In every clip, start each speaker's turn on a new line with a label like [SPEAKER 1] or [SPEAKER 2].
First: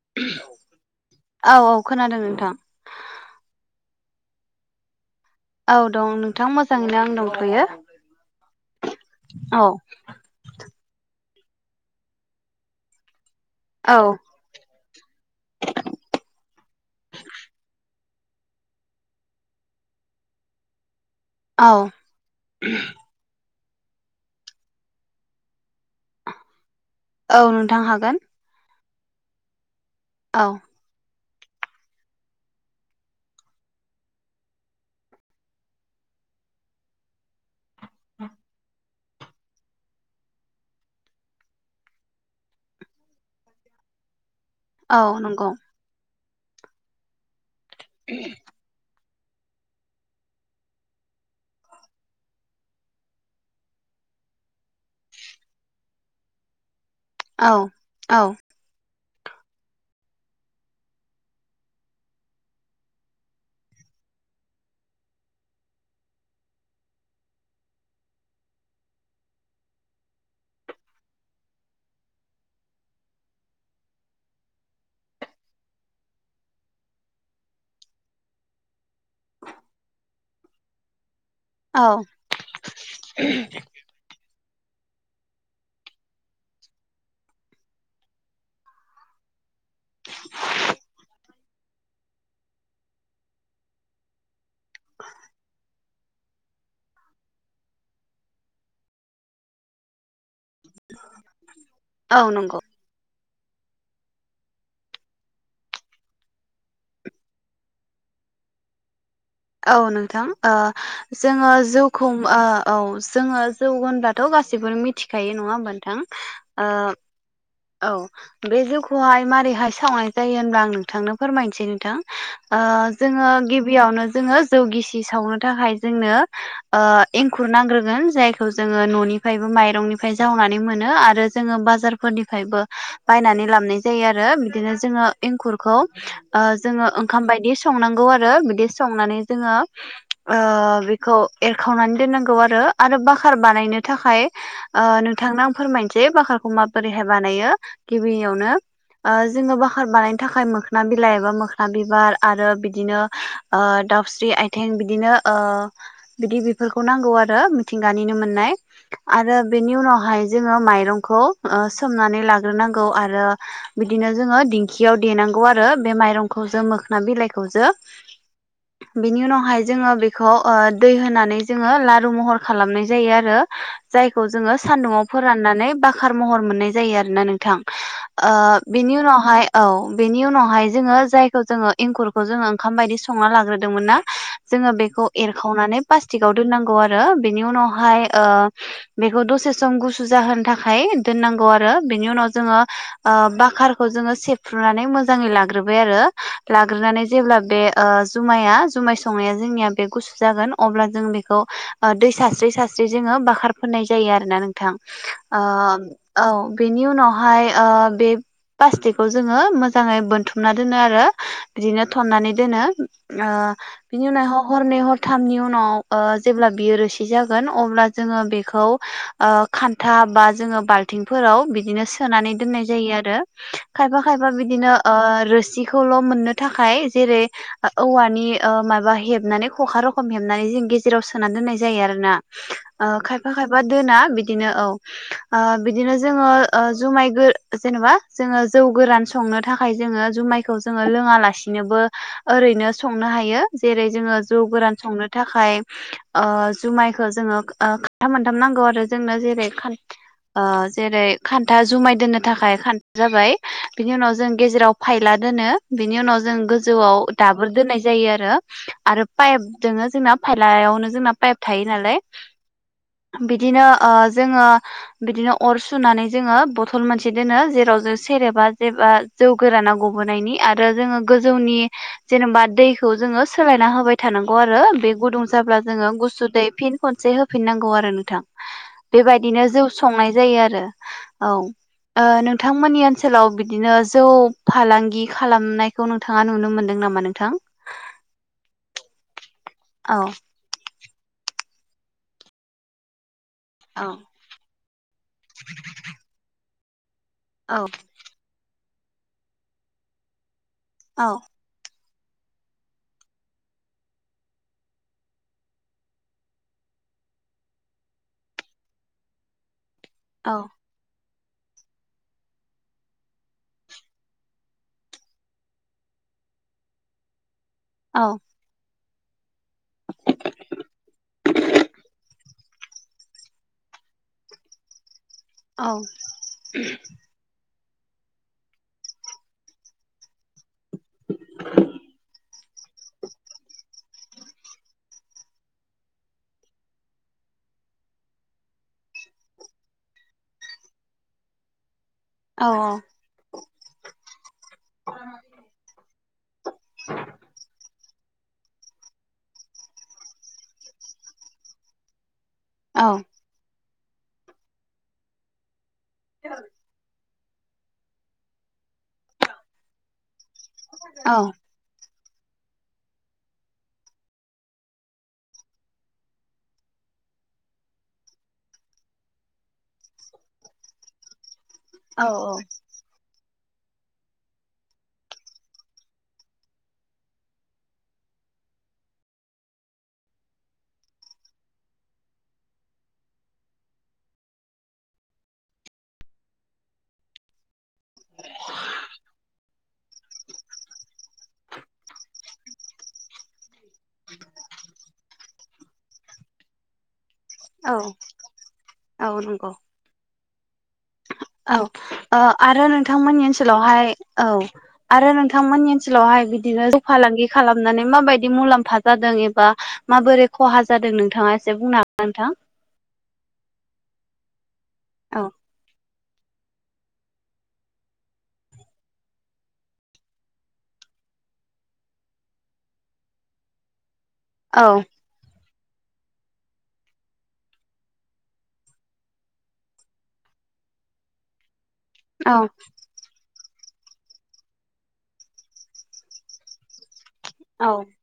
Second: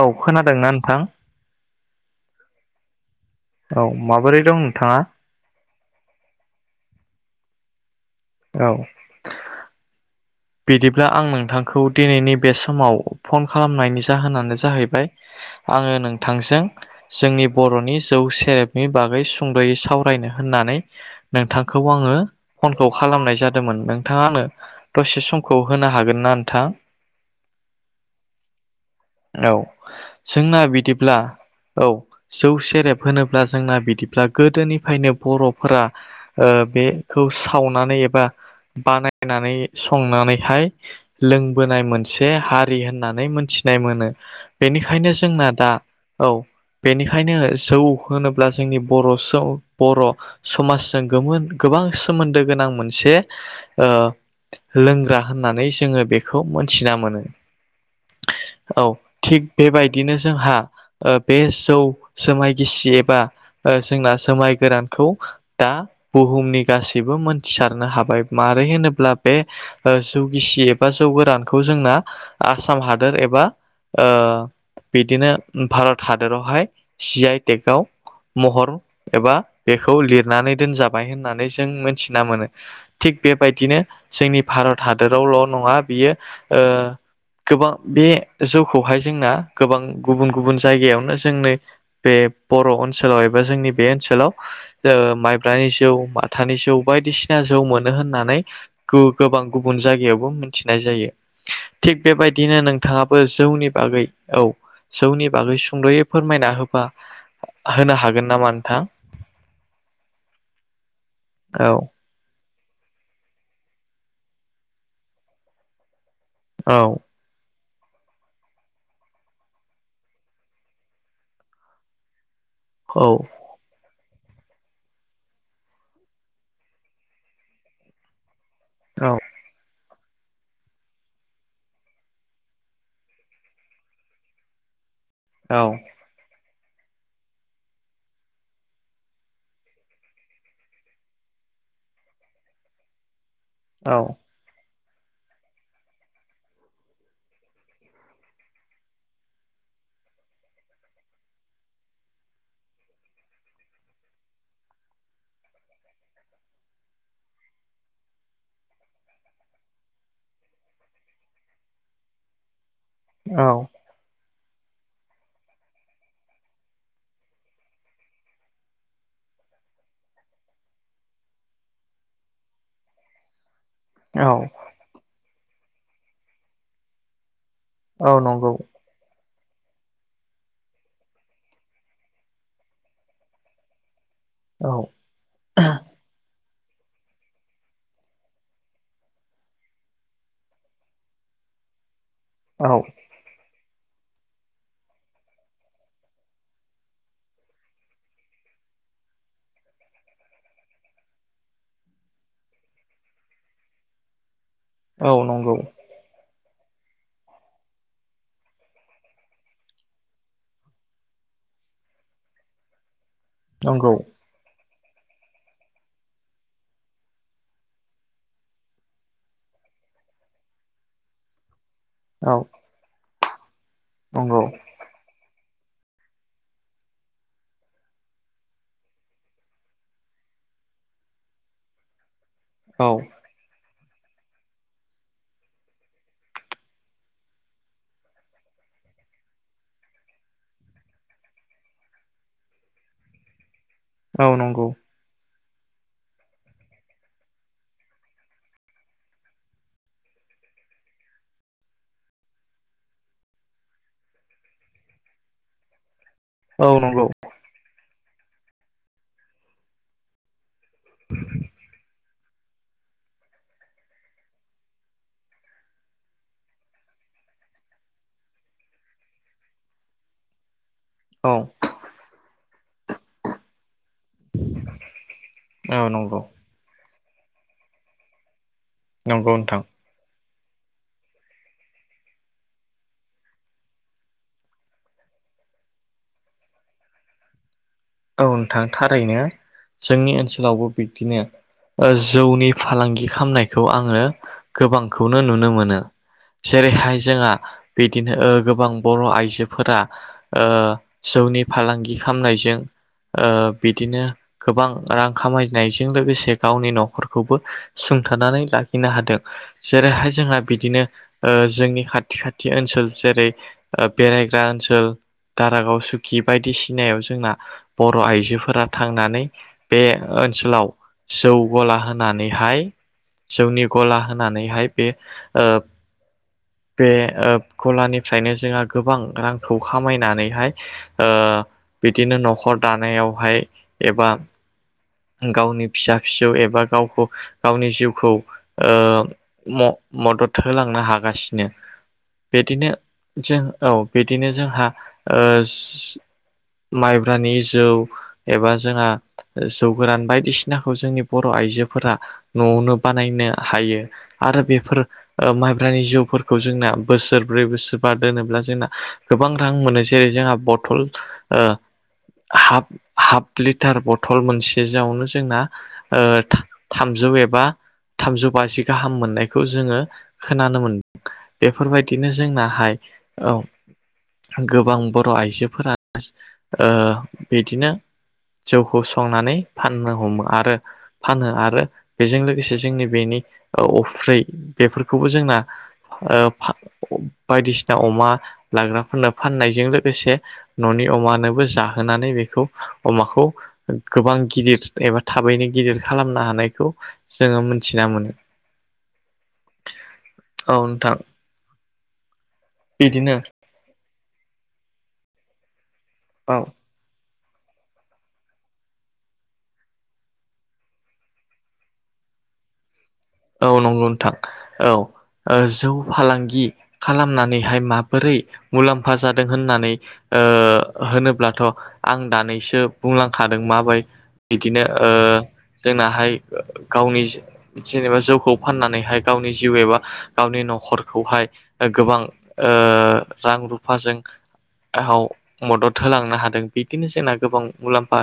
[SPEAKER 1] औ खोनादोंना नोंथां?
[SPEAKER 2] औ औ खोनादों नोंथां
[SPEAKER 1] औ माबोरै दं नोंथाङा?
[SPEAKER 2] औ दं नोंथां मोजाङैनो आं दंथ'यो
[SPEAKER 1] औ
[SPEAKER 2] औ
[SPEAKER 1] बिदिब्ला आं नोंथांखौ दिनैनि बे समाव फन खालामनायनि
[SPEAKER 2] औ
[SPEAKER 1] जाहोनानो जाहैबाय आङो नोंथांजों जोंनि बर'नि जौ सेरेबनि बागै सुंद'यै सावरायनो होननानै
[SPEAKER 2] औ
[SPEAKER 1] नोंथांखौ आङो फनखौ खालामनाय जादोंमोन नोंथाङा आंनो दसे समखौ होनो हागोन ना नोंथां?
[SPEAKER 2] औ नोंथां हागोन
[SPEAKER 1] औ
[SPEAKER 2] औ
[SPEAKER 1] जोंना बिदिब्ला औ जौ सेरेब होनोब्ला जोंना बिदिब्ला गोदोनिफ्रायनो बर'फोरा ओ बेखौ सावनानै एबा बानायनानै संनानैहाय लोंबोनाय मोनसे हारि होननानै मोनथिनाय मोनो
[SPEAKER 2] औ
[SPEAKER 1] बेनिखायनो जोंना
[SPEAKER 2] नंगौ
[SPEAKER 1] दा औ बेनिखायनो जौ होनोब्ला जोंनि बरस बर' समाजजों गोमोनगोबां सोमोन्दो गोनां मोनसे ओ लोंग्रा होननानै जोङो बेखौ मोनथिना मोनो
[SPEAKER 2] औ औ
[SPEAKER 1] औ थिग बेबायदिनो जोंहा ओ बे जौ जुमाय गिसि एबा ओ जोंना जुमाय गोरानखौ दा बुहुमनि गासैबो मोनथिसारनो हाबाय मानो होनोब्ला बे जौगिसि एबा जौ गोरानखौ जोंना आसाम हादोर एबा ओ बिदिनो भारत हादरावहाय जि आइ टेकआव महर एबा बेखौ लिरनानै दोनजाबाय होनना नै जों
[SPEAKER 2] औ
[SPEAKER 1] मोनथिना मोनो थिग बेबायदिनो [unintelligible] भारत हादरावल' नङा बियो ओ गोबां बे जौखौहाय जोंना गोबां गुबुन गुबुन जायगायावनो जोंनि बे बर' ओनसोलाव एबा जोंनि बे ओनसोलाव ओ माइब्रानि जौ माथानि जौ बायदिसिना जौ मोनो होननानै गोबां गुबुन जायगायावबो मिथिनाय जायो थिग
[SPEAKER 2] औ
[SPEAKER 1] बेबायदिनो
[SPEAKER 2] नंगौ
[SPEAKER 1] नोंथाङा बो जौनि बागै औ जौनि बागै सुंद'यै फोरमायना होबा होनो हागोन नामा नोंथां?
[SPEAKER 2] औ नोंथां ओ जोङो
[SPEAKER 1] औ
[SPEAKER 2] जौखौ ओ औ जोङो जौ होनब्लाथ' गासिबो मिथिखायो नङा होमबा नोंथां? ओ
[SPEAKER 1] औ
[SPEAKER 2] औ बे जौखौहाय मारैहाय सावनाय जायो होनब्ला आं नोंथांनो फोरमायनोसै नोंथां आ
[SPEAKER 1] औ
[SPEAKER 2] जोङो गिबियावनो जोङो जौगिसि सावनो थाखाय जोंनो ओ एंखुर नांग्रोगोन जाय खौ जोङो
[SPEAKER 1] औ
[SPEAKER 2] न'निफ्रायबो माइरंनिफ्राय जावनानै मोनो आरो जोङो बाजारफोरनि फायबो बायनानै लाबोनाय जायो आरो बिदिनो जोङो
[SPEAKER 1] औ
[SPEAKER 2] एंखुरखौ ओ जोङो ओंखाम बायदि संनांगौ आरो बिदि संनानै जोङो ओ बेखौ एरखावनानै दोननांगौ आरो आरो बा खार बानायनो
[SPEAKER 1] औ
[SPEAKER 2] थाखाय ओ नोंथांनो आं फोरमायनोसै बाखारखौ माबा दिहाय बानायो गिबियावनो ओ जोङो बाखार बानायनो थाखाय मोखोना बिलाइ बा मोखोना बिबार आरो बिदिनो ओ दाउस्रि आइथिं बिदिनो बिदि बेफोरखौ नांगौ आरो मिथिंगानिनो मोननाय। आरो बेनि उनावहाय जोङो माइरंखौ ओ सोमनानै लाग्रोनांगौ आरो
[SPEAKER 1] औ
[SPEAKER 2] बिदिनो जोङो दिंखियाव देनांगौ आरो बे माइरंखौ जो मोखोन बिलाइखौ जो बिनि उनावहाय जोङो बेखौ ओ दै होनानै जोङो लारु महर खालामनाय जायो आरो। जायखौ
[SPEAKER 1] औ
[SPEAKER 2] जोङो सानदुङाव फोराननानै बाखार महर मोननाय जायो आरो ना नोंथां।
[SPEAKER 1] औ
[SPEAKER 2] ओ
[SPEAKER 1] नंगौ
[SPEAKER 2] बिनि उनावहाय औ बेनि उनावहाय जोङो जायखौ जोङो एंखुरखौ जोङो ओंखाम बायदि संना लाग्रोदोंमोन ना? जोङो
[SPEAKER 1] औ
[SPEAKER 2] बेखौ एरखावनानै प्लास्टिकआव दोननांगौ आरो बिनि उनावहाय ओ बेखौ दसे सम गुसु जाहोनो था खाय दोननांगौ आरो बिनि उनाव जोङो
[SPEAKER 1] औ
[SPEAKER 2] ओ बाखार खौ जोङो सेफ्रुनानै मोजांङै लाग्रोबाय आरो लाग्रोनानै जेब्ला बे ओ जुमाया जु माय संनाया जोंनिया बे गुसु जागोन अब्ला जों बेखौ अ दै सारस्रि सारस्रि जोङो बाखार फोनाय जायो आरोना नोंथां
[SPEAKER 1] औ
[SPEAKER 2] अ
[SPEAKER 1] नंगौ
[SPEAKER 2] औ बेनि उनावहाय बे प्लास्टिकखौ जोङो मोजाङै बोनथुमना दोनो आरो बिदिनो थन्नानै दोनो अ
[SPEAKER 1] नंगौ
[SPEAKER 2] बिनि [unintelligible] हरनै हर थामनि उनाव ओ जेब्ला बियो रोसि जागोन अब्ला जोङो बेखौ ओ खान्थाब बा जोङो बाल्थिंफोराव बिदिनो सोनानै
[SPEAKER 1] औ
[SPEAKER 2] दोननाय जायो आरो। खायफा खायफा
[SPEAKER 1] नंगौ
[SPEAKER 2] बिदिनो ओ रो सिखौल' मोननो थाखाय जेरै औवानि अ मायबा हेबनानै खखा रखम हेबनानै जों गेजेराव सोना दोननाय जायो आरो ना
[SPEAKER 1] औ
[SPEAKER 2] ओ खायफा खायफा दोना बिदिनो औ आ बिदिनो जोङो अ जुमाय गो जेनेबा जोङो जौ गोरान संनो थाखाय जों ङो जुमायखौ जोङो लोङा लासिनोबो ओरैनो संनो हायो। जेरै जोङो
[SPEAKER 1] औ
[SPEAKER 2] जौ
[SPEAKER 1] नंगौ
[SPEAKER 2] गोरान संनो थाखाय जुमायखो जोङो खान्था मोनथाम नांगौ आरो जोंनो जेरै खा
[SPEAKER 1] [unintelligible]
[SPEAKER 2] जेरै खान्था जुमाय दोननो थाखाय खान्था जाबाय बिनि उनाव जों गेजेराव फायला दोन नों बिनि उनाव जों
[SPEAKER 1] औ
[SPEAKER 2] गोजौआव
[SPEAKER 1] नंगौ
[SPEAKER 2] दाबोल दोननाय जायो आरो पाइप दोङो जोंना लायावनो जोंना पाइप थायो नालाय बिदिनो जोङो बिदिनो अर सुनानै जोङो बथल मोनसे दोनो जेराव जों सेरेबा जेबा जौ गोरान ना गबोनायनि आरो आरो जोङो
[SPEAKER 1] औ
[SPEAKER 2] गोजौनि जेनेबा दैखौ जोङो सोलायना होबाय थानांगौ आरो बे गुदुं जाब्ला
[SPEAKER 1] औ
[SPEAKER 2] जोङो
[SPEAKER 1] नंगौ
[SPEAKER 2] गुसु फिन खनसे होफिनांगौ आरो नोंथां।
[SPEAKER 1] नंगौ
[SPEAKER 2] बिदिनो
[SPEAKER 1] नोंथां
[SPEAKER 2] जौ संनाय जायो आरो औ नोंथांमोननि ओनसोलाव बिदिनो जौ फालांगि खालामनायखौ नोंथाङा नुनो मोनदों। नामा नोंथां?
[SPEAKER 1] औ नोंथां थारैनो
[SPEAKER 2] औ
[SPEAKER 1] जोंनि ओनसोलावबो बिब्दिनो जौनि फालांगि खालामनायखौ
[SPEAKER 2] औ
[SPEAKER 1] आङो गोबांखौनो नुनो मोनो। जेरैहाय जोंहा
[SPEAKER 2] औ
[SPEAKER 1] बिदिनो गोबां बर' आइजोफोरा जौनि फालांगि खालामनायजों बिदिनो गोबां रां खामायनायजों लोगोसे गावनि न'खरखौबो सोंथानानै लाखिनो हादों जेरैहाय
[SPEAKER 2] औ
[SPEAKER 1] जोंहा बिदिनो जोंनि खाथि खाथि ओनसोल जेरै बेरायग्रा ओनसोल दारागाव सुकि बायदिसिनायाव जोंना बर'
[SPEAKER 2] औ
[SPEAKER 1] आइजोफोरा थांनानै बे ओनसोलाव जौ गला होनानैहाय जौनि गला होनानैहाय बे ओ
[SPEAKER 2] औ
[SPEAKER 1] बे ओ गलानिफ्रायनो जोंहा गोबां रांखौ खामायनानैहाय ओ बिदिनो न'खर दानायावहाय एबा गावनि फिसा फिसौ एबा गावखौ गावनि जिउखौ ओ म मदद होलांनो हागासिनो । बिदिनो
[SPEAKER 2] औ
[SPEAKER 1] जों औ बिदिनो जोंहा ओ माइब्रानि जौ, एबा जोंहा जौ गोरान बायदिसिनाखौ जोंनि बर' आइजोफोरा न'आवनो
[SPEAKER 2] औ
[SPEAKER 1] बानायनो हायो आरो बेफोर ओ माइब्रानि जौफोरखौ जोंना बोसोर ब्रै बोसोरबा दोनोब्ला जोंना गोबां रां मोनो जेरै जोंहा बथल- हाफ हाफ लिटार बथल मोनसे जौआवनो जोंना ओ थामजौ एबा थामजौ बाजि गाहाम मोननायखौ जोङो खोनानो मोनदों।
[SPEAKER 2] औ
[SPEAKER 1] बेफोरबायदिनो
[SPEAKER 2] औ
[SPEAKER 1] जोंनाहाय औ गोबां बर' आइजोफोरा ओ जौखौ संनानै फाननो हमो आरो फानो आरो बेजों लोगोसे जोंनि बेनि ओ अफ्रि बेफोरखौबो जोंना ओ फा बायदिसिना अमा लाग्राफोरनो फाननायजों लो लोगोसे न'नि अमानोबो जाहोनानै बेखौ अमाखौ गोबां गिदिर एबा थाबैनो गिदिर खालामनो हानायखौ जोङो
[SPEAKER 2] औ
[SPEAKER 1] मोनथिना मोनो औ नोंथां।
[SPEAKER 2] औ ओ आरो
[SPEAKER 1] बिदिनो
[SPEAKER 2] नोंथांमोननि ओनसोलावहाय औ आरो नोंथांमोननि ओनसोलावहाय
[SPEAKER 1] औ
[SPEAKER 2] बिदिनो जौ फालांगि खालामनानै माबायदि मुलाम्फा जादों एबा माबोरै खहा जादों नोंथाङा एसे बुंनो हागोन ना नोंथां।
[SPEAKER 1] औ नंगौ नोंथां औ
[SPEAKER 2] औ
[SPEAKER 1] ओ जौ फालांगि खालामनानैहाय माबोरै मुलाम्फा जादों होननानै ओ होनोब्लाथ' आं दानैसो बुंलांखादों माबाय- बिदिनो
[SPEAKER 2] औ
[SPEAKER 1] ओ जोंनाहाय गावनि जेनेबा जौखौ फाननानैहाय गावनि जिउ एबा गावनि न'खरखौहाय- गोबां
[SPEAKER 2] औ
[SPEAKER 1] ओ रां रु फाजों हाव मदद होलांनो हादों बिदिनो जोंना गोबां
[SPEAKER 2] औ
[SPEAKER 1] मुलाम्फा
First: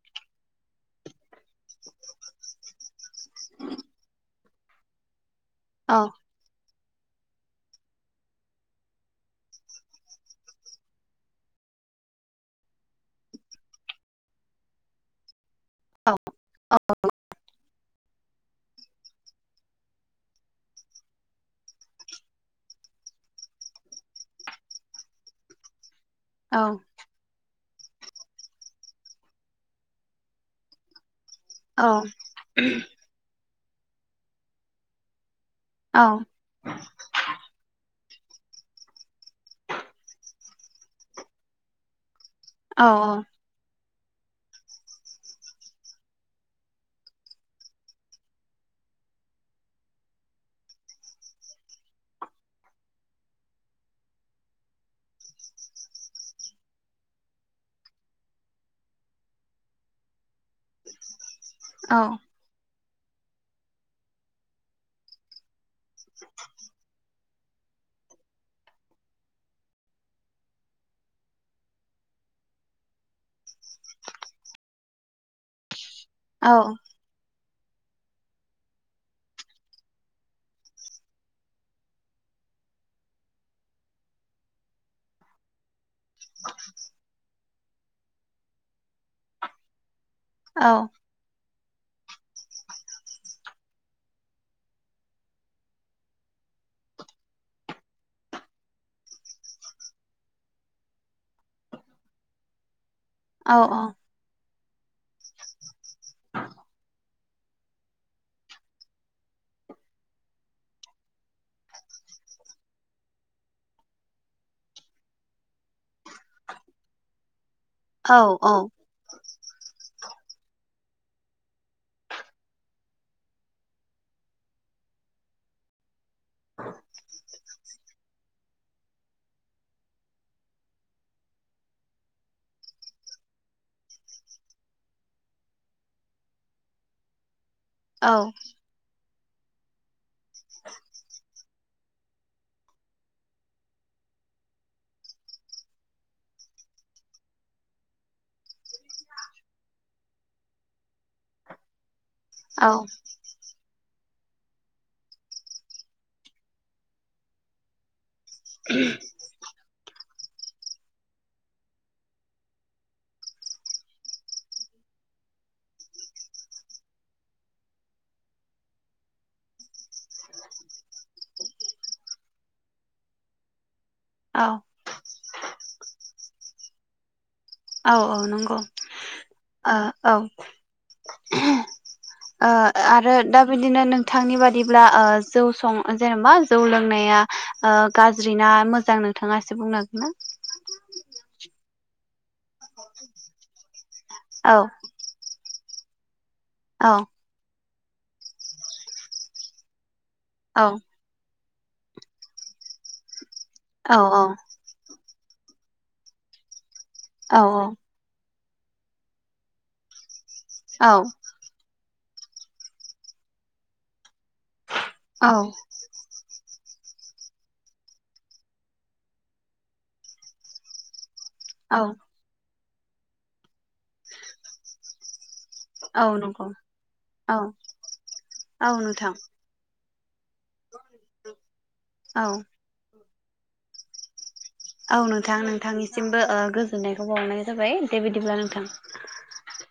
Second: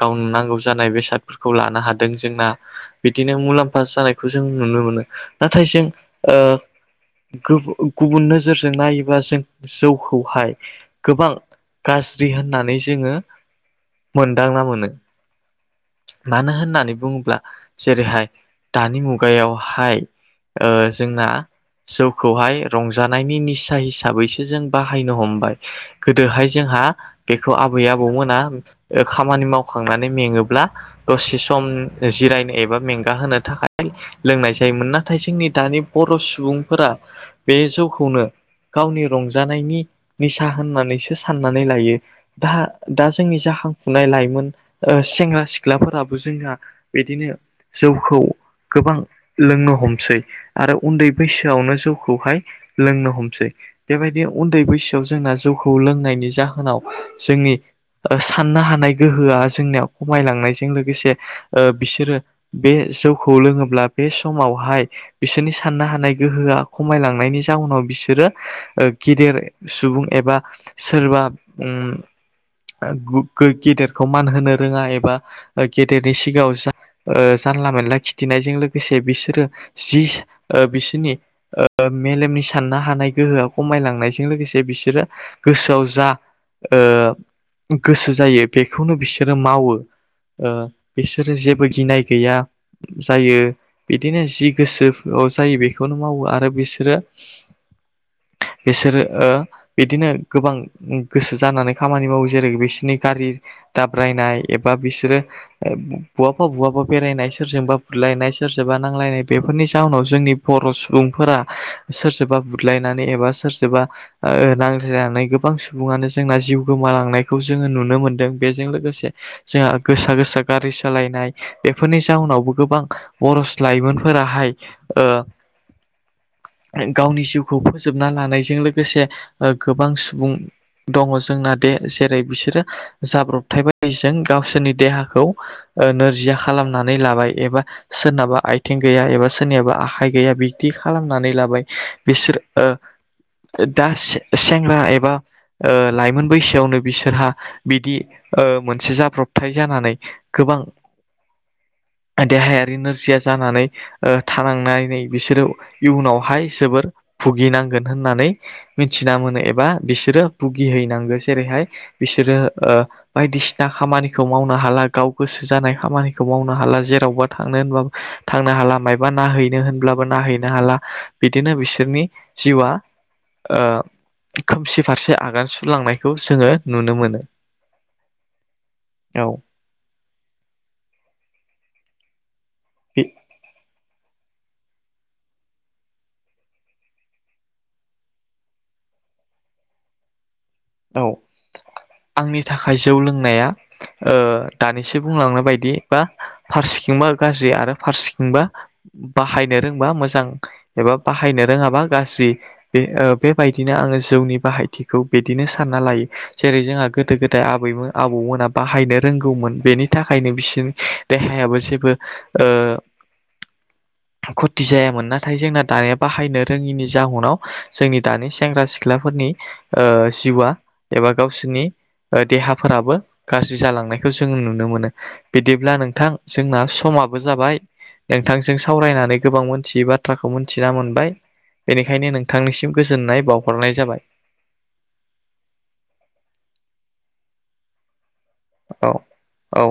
[SPEAKER 1] गावनो नांगौ जानाय बेसादफोरखौ लानो हादों जोंना बिदिनो मुलाम्फा जानाय- जों नुनो मोनो नाथाय जों
[SPEAKER 2] औ
[SPEAKER 1] ओ गुबु गुबुन नोजोरजों नायोबा जों जौखौहाय गोबां- गाज्रि होननानै जोङो मोनदांना मोनो ।
[SPEAKER 2] औ
[SPEAKER 1] मानो होननानै बुङोब्ला जेरैहाय- खुगायावहाय ओ जोंना जौखौहाय रंजानायनि निसा हिसाबैसो जों बाहायनो हमबाय, गोदोहाय
[SPEAKER 2] औ
[SPEAKER 1] जोंहा बेखौ आब- आबै आबौमोना ओ खामानि मावखांनानै मेङोब्ला- दसे सम
[SPEAKER 2] औ
[SPEAKER 1] जिरायनो एबा मेंगा होनो थाखाय लोंनाय जायोमोन नाथाय जोंनि- दानि
[SPEAKER 2] औ
[SPEAKER 1] बर' सुबुंफोरा बे जौखौनो - गावनि रंजानायनि निसा होननानैसो साननानै लायो। दा
[SPEAKER 2] औ
[SPEAKER 1] दा जोंनि जाखां- फुनाय लाइमोन ओ सेंग्रा सिख्लाफोराबो जोंहा बिदिनो जौखौ- गोबां लोंनो हमसै आरो उन्दै बैसोआवनो जौखौहाय लोंनो हमसै। बेबायदि उन्दै बैसोआव जोंना जौखौ लोंनायनि जाहोनाव जोंनि- ओ साननो हानाय गोहोआ जोंनियाव खमायलांनायजों लोगोसे- ओ बिसोरो बे जौखौ लोङोब्ला बे समावहाय बिसोरनि- साननो हानाय गोहोआ खमायलांनायनि- जाउनाव बिसोरो ओ गेदेर सुबुं एबा सोरबा उम ओ गेदेरखौ मान होनो रोङा एबा गेदेरनि सिगाङाव ओ जानला मोनानला खि थिनायजों लोगोसे बिसोरो ओ जि बिसोरनि मेलेमनि साननो हानाय गोहोआ खमायलांनायजों लोगोसे बिसोरो गोसोआव जा गोसो जायो बेखौनो बिसोरो मावो ओ
[SPEAKER 2] औ
[SPEAKER 1] बिसोरो जेबो गिनाय गैया जायो बिदिनो जि गोसोआव जायो बेखौनो मावो आरो बिसोरो [inaudible] बिसोरो ओ बिदिनो गोबां गोसो जानानै खामानि मावो जेरै बिसोरनि गारि दाब्रायनाय एबा बिसोरो बहाबा बहाबा बेरायनाय सोरजोंबा बुलायनाय सोरजोंबा नांलायनाय बेफोरनि जाहोनाव जोंनि बर' सुबुंफोरा सोरजोंबा बुदलायनानै एबा सोरजोंबा नांज्लायनानै गोबां सुबुानो जोंना जिउ गोमालांनायखौ जोङो नुनो मोनदों बेजों लोगोसे जोंहा गोसा गोसा गारि सालायनाय बेफोरनि जाउनावबो गोबां बर लाइमोनफोराहाय गावनि जिउखौ फोजोबना लानायजों लोगोसे गोबां सुबुं दङ जोंना दे जेरै बिसोरो जाब्रबथाय बदिजों गावसोरनि देहाखौ ओ नोरजिया खालाम नानै लाबाय एबा सोरनाबा आइथिं गैया एबा सोरनिाबा आखाइ गैया बिदि खालामनानै लाबाय बिसोर ओ दा सेंग्रा एबा लाइमोन बैसोआवनो बिसोरहा बिदि मोनसे जाब्रबथाय जानानै गोबां [inaudible]
[SPEAKER 2] औ
[SPEAKER 1] देहायारि नोरजिया जानानै ओ थानांनानै बिसोरो इयुनावहाय जोबोर भुगिनांगोन होननानै मिथिना मोनो एबा बिसोरो भुगिहैनांगौ जेरैहाय बिसोरो ओ बायदिसिना खामानिखौ मावनो हाला गाव गोसो जानाय खामानि खौ मावनो हाला जेरावबा थांनो होनबो थांनो हाला मबा ननायहैनो होनब्लाबो ननायहैनो हाला। बिदिनो बिसोरनि जिउआ ओ
[SPEAKER 2] औ
[SPEAKER 1] खोमसि फारसे आगान सुरलांनायखौ जोङो नुनो मोनो।
[SPEAKER 2] औ औ नंगौ
[SPEAKER 1] औ
[SPEAKER 2] ओ औ। ओ आरो दा बिदिनो नों थांनि बादिब्ला ओ-जौ सं जेनेबा जौ लोंनाया ओ-गाज्रि ना मोजां न नोंथाङा ए बुंनो हागोन ना?
[SPEAKER 1] औ आंनि थाखाय जौ लोंनाया। ओ
[SPEAKER 2] औ
[SPEAKER 1] दानिसो बुंलांनाय बायदि बा
[SPEAKER 2] औ
[SPEAKER 1] फारसिखिं गाज्रि आरो फारसेखिंबा बाहायनो रोंबा मोजां
[SPEAKER 2] औ
[SPEAKER 1] एबा बाहायनो। रोङाबा गाज्रि बे-ओ-बेबायदिनो आङो
[SPEAKER 2] औ
[SPEAKER 1] जौनि बाहायथिखौ बे बिदिनो सानना लायो जेरै जोंहा गोदो
[SPEAKER 2] औ
[SPEAKER 1] गोदाय आबैमो आबौमोना बाहायनो रोंगौमोन बेनि थाखाय। खायनो बिसोरनि
[SPEAKER 2] औ
[SPEAKER 1] देहायाबो जेबो ओ खुथि जायामोन
[SPEAKER 2] औ
[SPEAKER 1] नाथाय जोंना दानिया बाहायनो। रोङिनि जाहनाव जोंनि दानि सेंग्रा सिख्लाफोरनि ओ-जिउआ एबा। गावसोरनि
[SPEAKER 2] औ
[SPEAKER 1] देहाफोराबो गाज्रि जालांनायखौ जों नुनो मोनो। बिदिब्ला
[SPEAKER 2] औ
[SPEAKER 1] नोंथां
[SPEAKER 2] नंगौ
[SPEAKER 1] जोंना समाबो
[SPEAKER 2] औ
[SPEAKER 1] जाबाय नोंथांजों
[SPEAKER 2] औ नोंथां
[SPEAKER 1] सावरायनानै गोबां मोनथियै बा थाखौ मिथिना मोनबाय बेनिखायनो
[SPEAKER 2] औ
[SPEAKER 1] नोंथांनिसिम गोजोननाय बावहरनाय जाबाय।
[SPEAKER 2] औ नोंथां नोंथांनिसिमबो ओ-गोजोननायखौ बावरनाय जाबाय दे बिदिब्ला नोंथां।
[SPEAKER 1] औ औ